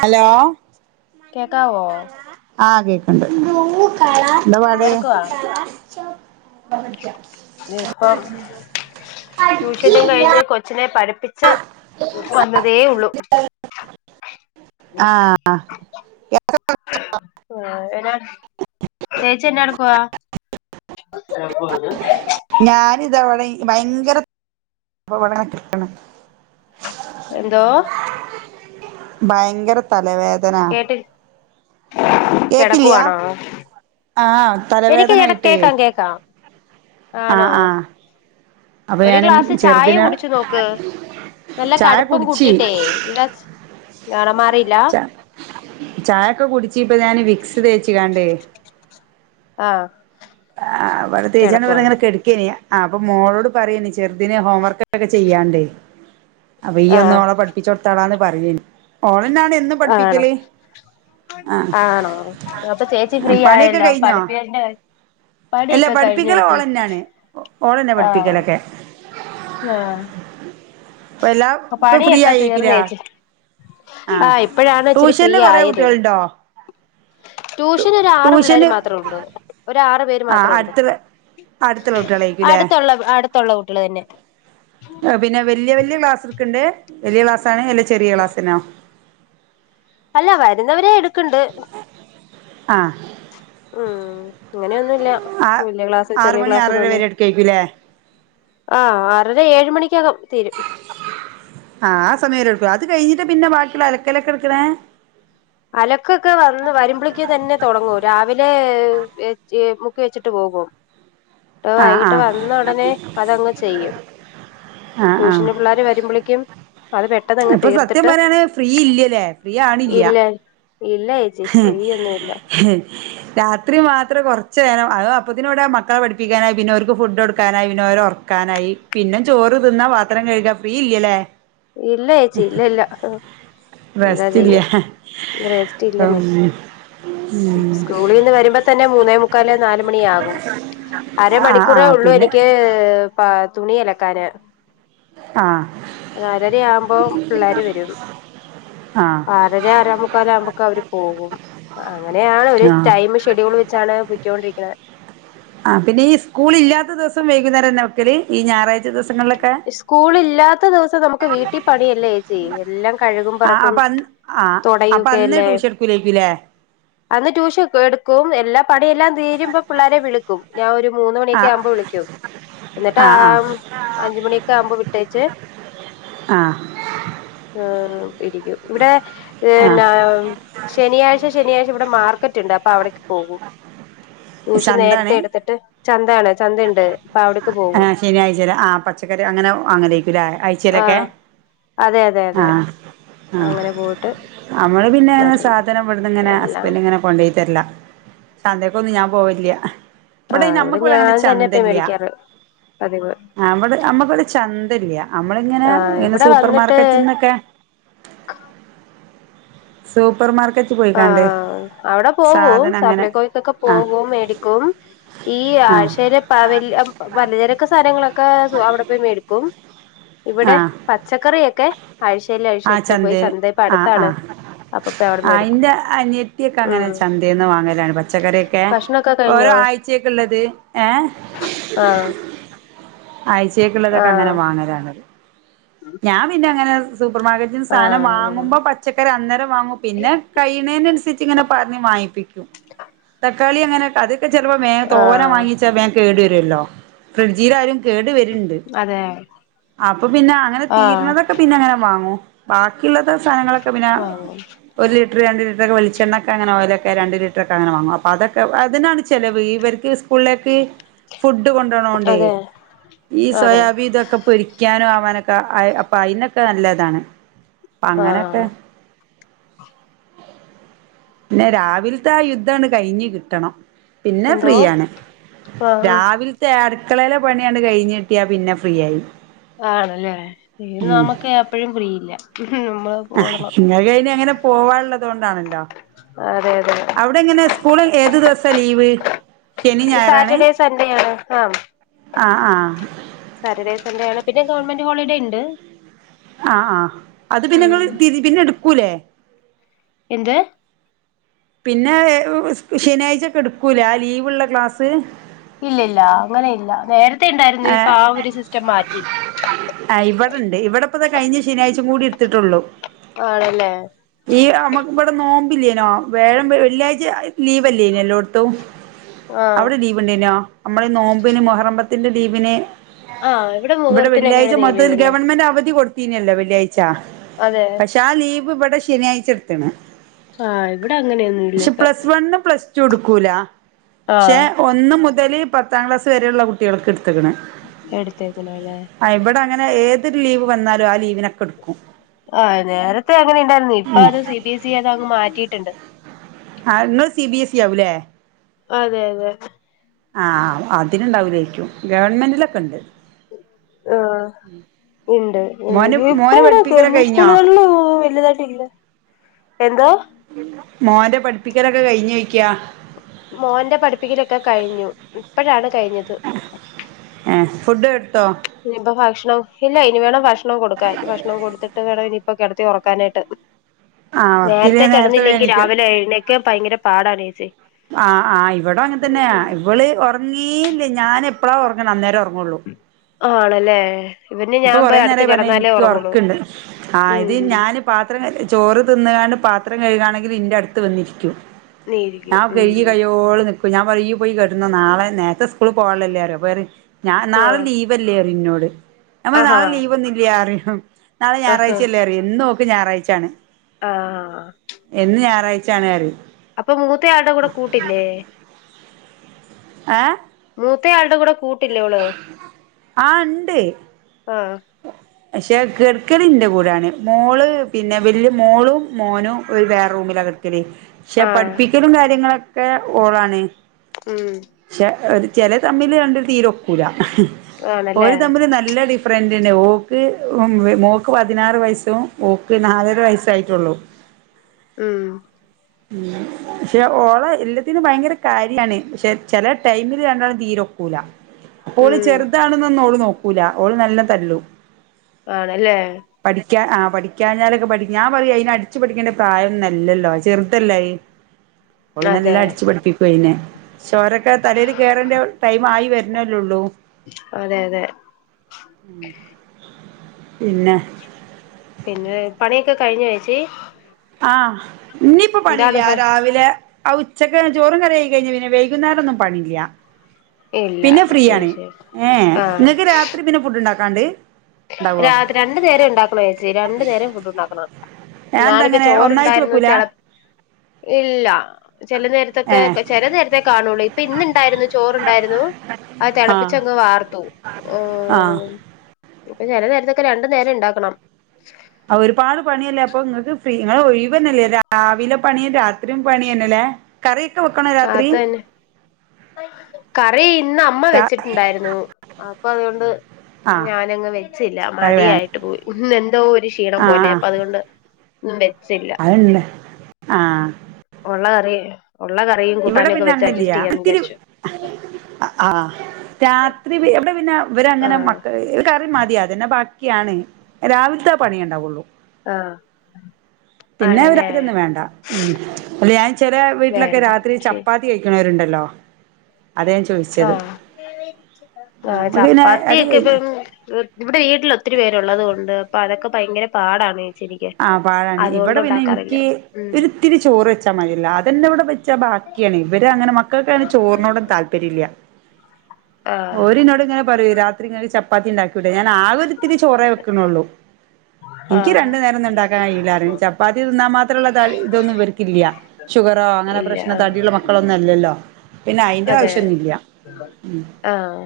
Hello കേക്കാവോ ആ കേക്ക്ണ്ട്. ന്ത പാട്? എന്നാടുക്കുവാ പ്പം ട്യൂഷനും കഴിഞ്ഞ് കൊച്ചിനെ പഠിപ്പിച്ച് വന്നതേ യുള്ളു. ആ അ യെത്ര കുട്ടിയോളാ? ചേച്ചി ന്നെട പോകാ? [inaudible] പോകാനാ? ഞാനി തവടെ ഭയെങ്കര പ്പ [unintelligible] വ്ടെ കടക്കാണ്. എന്തോ ഭയങ്കര തലവേദന. കേക്കില്ല്യ കിടക്കവാണോ ആഹ് എനിക്കിടെ തലവേദനായിട്ടേ കേക്കാം കേക്കാം ആഹ് ആണോ ആഹ് അപ്പൊ ഒരു ഞാനും ഗ്ലാസ് ചായയെ ചെറുതിന് കുടിച്ചു നോക്ക് നല്ല ചായ കടുപ്പം കുടിച്ചി കൂട്ടിട്ടേ [unintelligible] ച ചായൊക്കെ കുടിച്ച് ഇപ്പ ഞാൻ വിക്സ് തേച്ചികണ്ടേ ആഹ് ആ അവിടെ തേച്ചാണ്ട ഇവിടെ കിടക്കുവാണ് ഇങ്ങനെ കെടക്കേനി ആപ്പൊ മോളോട് പറയന്ന് ചെറുദിനെ ഹോംവർക്ക് ഒക്കെ ചെയ്യാണ്ടേ അപ്പൊ ഈ ഒന്ന് ആഹ് ഓള് പഠിപ്പിച്ചു കൊടുത്താളാന്ന് പറഞ്ഞ് ഓളന്നാണ് എന്നും ആണോ പഠിപ്പിക്കല് ആ ആണോ അപ്പൊ ചേച്ചി ഫ്രീ പണിയൊക്കെ ആയല്ലോ കഴിഞ്ഞോ പഠിപ്പ- അല്ല പണിയൊക്കെ കഴിഞ്ഞോ പഠിപ്പിക്കല് ചേച്ചി ഓളന്നാണ് ഓളന്നെ ആഹ് പഠിപ്പിക്കലൊക്കെ ആഹ ഇപ്പ എല്ലാം ഇപ്പൊ ഫ്രീ പണിയൊക്കെ ആയേക്കൂലേ തീർന്നേച്ചി ആ ആഹ് ഇപ്പഴാണ് ഇച്ചിരി ഫ്രീ ട്യൂഷന് കൊറേ ആയത് കുട്ടികളുണ്ടോ ട്യൂഷൻ ഒരു ആറ് പിള്ളേർ ട്യൂഷന് മാത്രമുള്ളൂ ഒരാറ് പേര് ആ മാത്രംണ്ട് അടുത്തുള്ള അടുത്തുള്ള കുട്ടികളായിരിക്കൂല്ലേ അടുത്തുള്ള അടുത്തുള്ള കുട്ടിള് തന്നെ പിന്നെ വല്യ വല്യ ക്ലാസ്ക്കണ്ട് വല്യ ക്ലാസ് ആണ് അല്ല ചെറിയ ക്ലാസ്സിനോ അല്ല വരുന്നവരെ എടുക്ക്ണ്ട് ആഹ് ഉം അങ്ങനെയൊന്നുമില്ല ആ വല്യ ക്ലാസ് ആറ് ചെറിയ മണി ആറര ക്ലാസ്ന്ന്ഒന്ന് വരെ എടുക്കായിരിക്കൂല്ലേ ആഹ് ആറര ഏഴ് മണിക്ക് ആഹ് സമയര് എടുക്ക അ അത് കഴിഞ്ഞിട്ട് പിന്നെ ബ അലക്കൊക്കെ വന്ന് വരുമ്പോഴേക്ക് തന്നെ തുടങ്ങൂ രാവിലെ മുക്കി വെച്ചിട്ട് പോകും ഇന്നീട് ആ വൈകിട്ട് ആ വന്ന ഉടനെ അതങ്ങ് ചെയ്യും ആഹ് ആഹ് ട്യൂഷന് പിള്ളേരെ വരുമ്പോളേക്കും അത് പെട്ടെന്ന് അങ്ങ് ഇപ്പൊ സത്യം തീർത്തിട്ട് പറയാണ് ഫ്രീ ഇല്ലല്ലേ ഇല്ല ഇല്ല ചേച്ചി ഹേ ഫ്രീ ഒന്നുമില്ല ഹേ രാത്രി മാത്രം കുറച്ച് നേരം അ അപ്പത്തിനൂടെ മക്കളെഠപ്പിക്കാനായി പിന്നെ ഒരിക്ക് ഫുഡ് കൊടുക്കാനായി പിന്നെ അവരെറ - ക്കാനായി പിന്നും ചോറ് തിന്നാ പാത്രം കഴുകാ ഫ്രീ ഇല്ലല്ലേ ഇല്ല ചേച്ചി ഇല്ല ഇല്ല എന്താ ചെയ്യാ റെസ്റ്റിൽ- ആം സ്കൂളിൽ നിന്ന് വരുമ്പോ തന്നെ മൂന്നേ മുക്കാല് നാലുമണിയ ആകും ആഹ് അരമണിക്കൂറേ ആഹ് ഉള്ളു പിന്നെ എനിക്ക് പ തുണി അലക്കാന് ആഹ് നാലര ആവുമ്പോ പിള്ളാര് വരും ആഹ് ആറരാ ആറേമുക്കാല് ആകുമ്പോക്കെ അവര് പോകും അങ്ങനെയാണ് ഒരു ആഹ് ടൈം ഷെഡ്യൂൾ വെച്ചാണ് പോയിക്കൊണ്ട് ഇരിക്കണത് ആഹ് പിന്നെ -ളി ല് ഞായറഴ്ച ദുസ- സ്കൂളില്ലാത്ത ദിവസം നമുക്ക് വീട്ടിൽ പണിയല്ലേ ചേച്ചി എല്ലാം കഴുകും പറക്കും ആഹ അപ്പൊ തുടയൊക്കെ അന്ന് അല്ലേ ട്യൂഷൻ എടുക്കുലേരിക്കുല്ലേ അന്ന് ട്യൂഷൻ എടുക്കും എല്ലാ പണിയെല്ലാം തീരുമ്പോ പിള്ളേരെ വിളിക്കും ഞാൻ ഒരു മൂന്ന് മണിയൊക്കെ ആഹ് ആവുമ്പോ വിളിക്കും എന്നിട്ട് ആഹ് ആ അഞ്ച്മണിയൊക്കെ ആവുമ്പോൾ വിട്ടേച്ച് ആഹ് ആഹ് ആം ഇരിക്കും ഇവിടെ ആഹ് എന്നാ ശനിയാഴ്ച ശനിയാഴ്ച ഇവിടെ മാർക്കറ്റ് ഉണ്ട് അപ്പൊ അവിടേക്ക് പോകും [inaudible] ട്യൂഷൻ നേരത്തെ ചന്താണ് എടുത്തിട്ട് ചന്തയാണ് ചന്തഇണ്ട് അപ്പ അവിടേക്ക് പോകും ആഹ് ശനിയാഴ്ചയില് ആഹ് പച്ചക്കറി അങ്ങനെ അങ്ങനെവാങ്ങാകരിക്കുംല്ലേ ആ അയച്ചയിലൊക്കെ അതെ അതെ അതെ ആഹ് ആ അങ്ങനെ പോയിട്ട് നമ്മള് പിന്നെ വരും സാധനം ഇടുന്നങ്ങനെ എല്ലാം ഹസ്ബൻന്റ് ഇങ്ങനെ കൊണ്ട് - തർലാ ചന്തക്കൊന്നും ഞാൻ പോവില്ല ആ ഇവിടെ നമ്മുക്കിവിടെ അങ്ങനെ ഞാൻ തന്നെ ഇപ്പ ചന്തയില്ല മേടിക്കാറ് പതിവ് അവിടെ നമ്മക്ക് ഇവിടെ ചന്തയില്ല നമ്മള ആ ഇങ്ങനെ ഇവിടെ വന്നിട്ട് സൂപ്പർമാർക്കറ്റന്നൊക്കെ [inaudible] സോ ആഹ അവിടെ പോകും സാധനം അങ്ങനെ സപ്ലൈക്കോക്കൊ ആഹ് പോകും, മേടിക്കും. ഈ ആഹ് ആഴ്ചയിൽ പ വലിയ പലചരൊക്കെ സാധനങ്ങളൊക്കെ അവിടെ പോയി മേടിക്കും ഇവിടെ ആഹ് പച്ചക്കറിയൊക്കെ ആഴ്ചയില് ആഹ് ആഴ്ചേൽ പോയി, ചന്തേ ചന്തപ്പൊ ആഹ് അടുത്താണ് ആഹ് അപ്പൊപ്പ ആ എവിടെമേടിക്കും ഇന്റെ അനിയത്തിയൊക്കെ അങ്ങനെ ചന്തേന്ന് വാങ്ങലാണ് പച്ചക്കറിയൊക്കെ ഭക്ഷണൊക്കെ ഓരോ കഴിഞ്ഞോ ആഴ്ചയൊക്ക ഉള്ളത്. ഏഹ് ഒ ആഴ്ചേക്കുള്ളതൊക്കെ അങ്ങനെ വാങ്ങലാണത്, ഞാൻ പിന്നെ അങ്ങനെ സൂപ്പർ മാർക്കറ്റിന്ന് സാനം വാങ്ങുമ്പോ പച്ചക്ക അന്നരം വാങ്ങും പിന്നെ ആഹ് കഴ്ണയ്നനുസരിച്ച് ഇങ്ങനെ പറഞ് വാങ്ങിപ്പിക്കും തക്കാളി അങ്ങനെ അതൊക്കെ ചെലെപ്പോ തോനെ വാങ്ങിച്ചാൽ കേട് വരുമല്ലോ ഫ്രിഡ്ജൽ ആയാലും കേട് വരുണ്ട് അതെ അപ്പൊ പിന്നെ അങ്ങനെ ആഹ് അതെ ആഹ് തീര്ണതൊക്കെ പിന്നെ അങ്ങനെ വാങ്ങു ബാക്കിയുള്ളത് സാധനങ്ങളൊക്കെ പിന്നെ ആഹ് ഒരു ലിറ്റർ രണ്ട് ലിറ്ററൊക്കെ വെളിച്ചെണ്ണ അങ്ങനെ ഓയിലൊക്കെ രണ്ട് ലിറ്ററൊക്കെ അങ്ങനെ വാങ്ങും അപ്പൊ അതൊക്കെ അതിനാണ് ചിലവ്, ഇവർക്ക് സ്കൂളിലേക്ക് ഫുഡ് കൊണ്ടുണോണ്ടേ അതെ ഈ അതെ സോയാബി ഇതൊക്കെ പൊരിക്കാനും ആവാനൊക്കെ അപ്പൊ അയിനൊക്കെ ഒക്കെ നല്ലതാണ് അ അങ്ങനെയൊക്കെ ആഹ പിന്നെ രാവിലത്തെ ആ യുദ്ധഅങ്ങട് കഴിഞ് കിട്ടണം. പിന്നെ എന്തോ ഫ്രീയാണ് ആഹ് രാവിലത്തെയാണ് അടുക്കളയിലെ പണിയാങ്ങട് കഴിഞ്ഞ കിട്ടിയാ പിന്നെ ഫ്രീ ആയി ആണല്ലേ, നമുക്ക് അപ്പോഴും ഫ്രീയില്ല നമ്മള് ഓടണം ഇങ്ങ്ക് അയിന് അങ്ങനെ പോവാനുള്ളത് കൊണ്ടാണല്ലോ? അതെ അതെ അവിടെ ഇങ്ങനെ സ്കൂളിൽ ഏത് ദിവസാ ലീവ്? ശനി ഞായറാണ് സാറ്റർഡേ സൺഡേ ആണ് ആ ആഹ് ആഹ് സാറ്റർഡേ എന്താണ് പിന്നെ ഗവൺമെന്റ് ഹോളിഡേ ഉണ്ട് ആ ആഹ അത് പിന്നെ ങ്ങൾ ഉം അത് പിന്നെ എടുക്കൂലേ? എന്ത് പിന്നെ ശനിയാഴ്ചക്കെ എടുക്കൂല ആ ലീവുള്ള ക്ലാസ് ഇല്ല ഇല്ല അങ്ങനെ ഇല്ല നേരത്തെ ഉണ്ടായിരുന്നു ഇപ്പൊ ഏഹ് ആ ഒരു സിസ്റ്റം മാറ്റി ആ ഇവിടെണ്ട് ഇവിടെ ഇപ്പാ കഴിഞ്ഞ ശനിയഴ്ച കൂടി ഇടുത്തിട്ടൊള്ളു, ആണല്ലേ ഈ നമ്മുക്ക് ഇവിടെ നോമ്പ് ല്ലേനോ വ്യാഴം വെള്ളിയാഴ്ച ലീവ് ല്ലേനോ എല്ലാടത്തും ആഹ് അവിടെ ലീവ് ഉണ്ടെനോ നമ്മള ഈ നോമ്പിന് മുഹറം പത്തിന്റെ നോമ്പിന് ആഹ് ഇവിടെ മുഹൂർത്തിനൊക്കെ വെള്ളിയാഴ്ച നീ മൊത്തത്തിൽ ലീവുണ്ട് ഗവൺമെന്റ് അവധി കൊടുത്ത നല്ലോ വെള്ളിയാഴ്ചാ അതെ പക്ഷെ ആ ലീവ് ഇവിടെ ശനിയാഴ്ച എടുത്ണ് ആഹ് ഇവിടെ അങ്ങനെയൊന്നുംല്ല പക്ഷെ ഇപ്പൊ പ്ലസ് വണ്, പ്ലസ് ടു എടുക്കൂല ശേ, ആഹ് ഒന്ന് മുതൽ തിൽ പത്താം ക്ലാസ് വരെയുള്ള കുട്ടികൾക്ക് എടുത്തിക്ണ്, എടുത്തേക്കണല്ലേ ഇവിടെ അങ്ങനെ ഏത് ലീവ് വന്നാലും, ആ ലീവ് ആ നേരത്തെ അങ്ങനെ ഇണ്ടായിരുന്നു ഇപ്പ അത് സി ബി എസ് ഇ അത് അങ്ങ് മാറ്റിയിട്ടുണ്ട്. ആ ഇങ്ങള് സി ബി എസ് ഇ ആവൂലേ അതെ അതെ ആംഅതിനുണ്ടാവില്ലേക്കും ഗവൺമെന്റിലൊക്കെ ഉണ്ട് ആ ഉണ്ട് ഏ മോന് ഇപ്പൊ മോന് എവിട പഠിപ്പിക്കലൊക്കെ ഗവൺമെന്റ് കഴിഞ്ഞോ സ്കൂളുകളിലോ വലുതായിട്ടല്ല, എന്തോ മോന്റെ പഠിപ്പിക്കലൊക്കെ കഴിഞ്ഞോ യ്കാ മോൻന്റെ പഠിപ്പിക്കലൊക്കെ കഴിഞ്ഞു ഇപ്പഴാണ് കഴിഞ്ഞത്...... ഫുഡ് എടുത്തൊ.... ഇനിയിപ്പ ഭക്ഷണം ഇല്ല ഇനി വേണം ഭക്ഷണം കൊടുക്കാൻ ഭക്ഷണം കൊടുത്തിട്ട് വേണ....... ഇപ്പൊ കിടത്തി ഉറക്കാനായിട്ട്....... ആ വർക്കില് നേരത്തെേ നേരത്തെ കിടന്നില്ലെങ്കി എണീക്കും രാവിലെ എഴുന്നേക്കെ ഭയങ്കര പാടാണ്സ്....... ആഹ് ആഹ് ഇവിട അങ്ങ തന്നെയാ ഇവള് ഉറങ്ങീയില്ലേ ഞാൻ എപ്പഴാ...... അന്നേരം ഒറങ്ങൊള്ളൂ...... ആണല്ലേ... ഇവന് ഇപ്പൊ ഞാൻ കൊറേ പോയി അടുത്ത് നേരമായി പറഞ്ഞ കിടന്നാലേ എനിക്ക് ഉറങ്ങുള്ളൂ ഉറക്കുണ്ട് ആ ഇത് ഉം ഞാൻ പാത്രം ക...... ചോറ് തിന്നുകാണ്ട് പാത്രം കഴുകയാണെങ്കിൽ ഇന്റെ അടുത്ത് വന്നിരിക്കും...... നീ ഇരിക്കും ഞാൻ ഉം കഴുകി കഴിയൊളം നി ഞാൻ പറയും പോയി കെടന്നൊ നാളെ നേരത്തെ സ്കൂള് പോകാനല്ലേരോഅപ്പൊ പറയും ഞ നാളെ ലീവല്ലേ..... നമ്മ ആഹ് ആഹാ നാളെ ലീവ് ഒന്നുമില്ല അറിയും നാളെ ആഹാ ഞായറാഴ്ചയല്ലേ അറിയ ഇന്ന് നോക്ക ഞായറാഴ്ചണ്..... ആഹ്..... ച്ചണറയും.. അപ്പൊ മൂത്തയാളുടെ കൂട്ടില്ലേ...... ഏ..... മൂത്തയാളുടെ കൂടെ കൂട്ടില്ലേോള് ആഹ് ഇണ്ട് ആ... പക്ഷെ കെടക്കൽന്റെ കൂടൊണ് മോള് പിന്നെ വല്യ മോളും മോനും ഒരു വേറ.... കേട്കൽ..... പക്ഷെ ആഹ് പഠിപ്പിക്കലും കാര്യങ്ങളൊക്കെ ഓളാണ് ഉം പക്ഷെ....... ചില തമ്മിൽ രണ്ട് തീരൊക്കൂല ഒരു ആണല്ലേ തമ്മിൽ നല്ല ഡിഫറൻറ്ണ്ട് ഓൾ...... ക്ക് മോക്ക് പതിനാറ് വയസ്സും ഓക്ക് നാലര വയസ്സയിട്ടുള്ളൂ....... ഉം..... [unintelligible] പക്ഷെ ഓള എല്ലാത്തിനും ഭയങ്കര കാര്യണ് പക്ഷെ ചെല ടൈമില് രണ്ടാളും തീരൊക്കൂല....... ഓള് ഉം ചെറുതാണെന്നൊന്നും ഓള് നോക്കൂല ഓള് നല്ലതല്ലു....... ആണല്ലേ...... ആ പഠിക്കാഴഞ്ഞാലൊക്കെ പഠി ഞൻ പറയും അയിന ല്ലായി അവള നല്ല അതെ അടിച്ചു പഠിപ്പിക്കു അയിനെ...... ചോരൊക്കെ തലേൽ കേറന്റെ ടൈം ആയി വരുന്നല്ലോള്ളൂ...... അതെ അതെ പിന്നെ. പിന്നെ പണിയൊക്കെ കഴിഞ്ഞ ചേച്ചി. ആഹ് ഇനിയിപ്പൊ എന്താണ് പണില്ല പ രാവിലെ.. ആ ഉച്ചക്ക് ചോറും കറി ആയി കഴിഞ്ഞു പിന്നെ വൈകുന്നേരം ഒന്നും പണില്ല. ഇല്ല പിന്നെ ശരി ഫ്രീയാണ് ശരി ഏ ആഹ് നിങ്ങക്ക് രാത്രി പിന്നെ ഫുഡ് ഉണ്ടാക്കാണ്ട്...... ഉണ്ടാവോ രാത് രണ്ടു നേരം ഉണ്ടാക്കണച്ചി രണ്ടു നേരം ഫുഡ് ഉണ്ടാക്കണം. അതെന്താ ഞാനിപ്പ അങ്ങനെ ഒന്നായിട്ട് ചോറണ്ടായിരുന്നു വെക്കൂല [unintelligible] ഇല്ല. ചില നേരത്തൊക്കെ ഏ ചില നേരത്തെ കാണുള്ളൂ ഇപ്പൊ ഇന്ന ഇണ്ടായിരുന്നു ചോറുണ്ടായിരുന്നു. അത് ആ തിളപ്പിച്ചങ്ങ് വാർത്തു ആ ഓഹ് അപ്പൊ ചില നേരത്തൊക്കെ രണ്ടു നേരം ഉണ്ടാക്കണം. ആ ഒരുപാട് പണിയല്ലേ അപ്പൊ നിങ്ങക്ക് ഫ്രീ നിങ്ങ ഒഴിവ തന്നല്ലേ രാവിലെ പണിയും രാത്രിയും പണി. കറി. അത തന്നെ കറി ഇന്ന അമ്മ വെച്ചിട്ടുണ്ടായിരുന്നു. അപ്പൊ അതുകൊണ്ട്. ആഹ് ഞാനങ്ങ് വെച്ചില്ല കറി വേണം മടിയായിട്ട് പോയി ഇന്ന് എന്തോ ഒരു ക്ഷീണം പോലെ അപ്പൊ അതുകൊണ്ട്. ഒന്നും വെച്ചില്ല അതെന്നെ ആഹ് ഉള്ള കറി ഉള്ള കറിയും ഇവിടെ കൂട്ടാനും ഒക്കെ പിന്നെ വെച്ച് അഡ്ജസ്റ്റ് അണ്ണില്ലയാ ചെയ്യാന്ന് ഒത്തിരി...... വിചാരിച്ചു ആഹ് രാത്രി എവിടെ പിന്നെ ഇവരെ അങ്ങനെ ആഹ് മക്ക കറി മതിയാതന്നെ ബാ..... [unintelligible] രാവിലത്തെ പണിയെ ഉണ്ടാവുള്ളു. ആഹ് പിന്നെ അവര് ആണല്ലേ അത്രൊന്നും വേണ്ട ഉ അല്ല ഞാൻ ചെില വീട്ടിലൊക്കെ വേണ്ട രാത്രി ശരി ചപ്പാത്തി കഴിക്ണവരുണ്ടല്ലോ? ചോദിച്ചത് ആ നമുക്ക് പിന്നെ അത് ചപ്പാത്തിയൊക്കെ കഴിഞ്ഞ് ഇപ്പം ഇവിടെ വീട്ടിൽ ഒത്തിരി പേരുള്ളത് കൊണ്ട് അപ്പൊ അതൊക്കെ ഭയങ്കര പാടാണെയ്. ആഹ് പാടാണ് ഇവിടെ പിന്നെ എനിക്ക് ഉം ഒരിത്തിരി ചോറ് വെച്ചാ മതി അതന്നെ ഇവിടെ വെച്ചാ ബ ഇവര് അങ്ങനെ മക്കൾക്കാണ് ചോറിനോടും താൽപര്യല്ല. ആഹ് ഓരിനോട് ഇങ്ങനെ പറയും രാത്രി ഇങ്ങെക്ക് ചപ്പാത്തി ഇണ്ടാ ഞൻ ആകെത്തിരി ചോറേ വെക്കണൊള്ളൂ എനിക്ക്‌ ആഹ് രണ്ടനേര ണ്ടൻ കഴല്ല ചപ്പാത്തി തിന്നാൽ മാത്രമ ഇതൊന്നും തടി ഷുഗറോ അനെ ഇല്ല പ്രശ്ന ആഹ് [unintelligible] മക്കളൊന്നും അല്ലല്ലോ പിന്നെ അയിന്റെ അതെ ആവിശ്യന്നുല്ല ഉ ആഹ്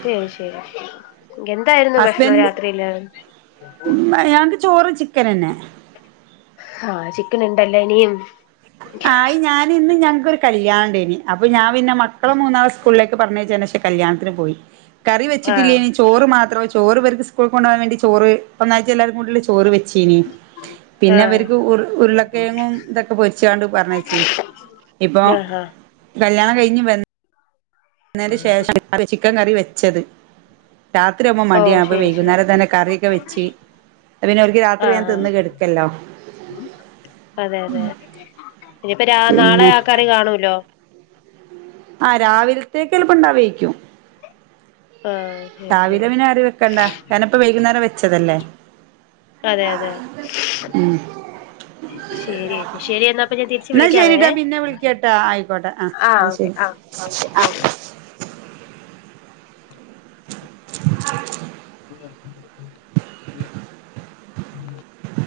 ശരി ശരി എന്തായിരുന്നു ഭക്ഷണം ഹസ്ബൻഡ് രാത്രിയില് ഞങ്ങക്ക് ചോറ് ചിക്കനെന്നെ. ആഹ് ചിക്കൻ ണ്ടല്ലോ ഇനിയും. ആയി ഞാനുംന്ന് ഞ ഞങ്ങക്കൊരു കല്യാണം ഉണ്ടായി നി അപ്പ ഞാൻ പിന്നെ മക്കെള മൂന്നാളെ സ്കൂളിലേക്ക് പറഞ്ഞഴച്ച ശേഷം കല്യാണത്തിന് പോയി. കറി ആഹ് വച്ചിട്ടില്ലേനി ചോറ് മാത്രോ ചോറ് പർക്ക് സ്കൂൾ കൊണ്ടോവാൻ വേണ്ട ചോറ് ഒന്നാഴ് എല്ലാരും കൂടുള്ള ചോറ്. വെു വെച്ചീനി പിന്നെ ആഹ് ഇവർക്ക് ഉരുളക്കിഴങ്ങും പൊരിച്ചാണ്ട് പറഞ്ഞയച്ചീനി ഇഞ്ഞ്പ്പോ ആഹ് കല്യാ അതിന് ശേഷം ചിക്കൻ കറി വെച്ചത്. രാത്രി ആവുമ്പോ ഓ മടിയാണ് അപ്പോ ശരി ശരി വൈകുനേരം തന്നെ കറിയൊക്കെ വെച്ച്. പിന്നെ ഒർക്ക് രാത്രി വേഗം ആഹ് തിന്ന് കെടക്കല്ലോ. അതെ അതെ ഇനിപ്പോ രാ നാളെ പിന്നെ ആ കറി കാണൂലോ? ആ രാവിലത്തേക്കപ്പം ഇണ്ടാ വേയിക്കും. ആഹ് ശരി രാവിലെ ശരി പിന്നെ കറി വെക്കണ്ട കാരണം പ്പം വൈകുന്നേരം വെച്ചതല്ലേ? അതെ അതെ ഉം ശരി ചേച്ചി ശരി എന്നാ അപ്പൊ ഞാൻ തിരിച്ച് എന്നാ വിളിക്കാവേ ശരിട്ടാ ഞാൻ പിന്നെ വിളിക്കട്ടാ ആയിക്കോട്ടെ ആഹ് എന്നാ ഓക്കെ ശരി. ആഹ് ഒക്കെ ആ [unintelligible]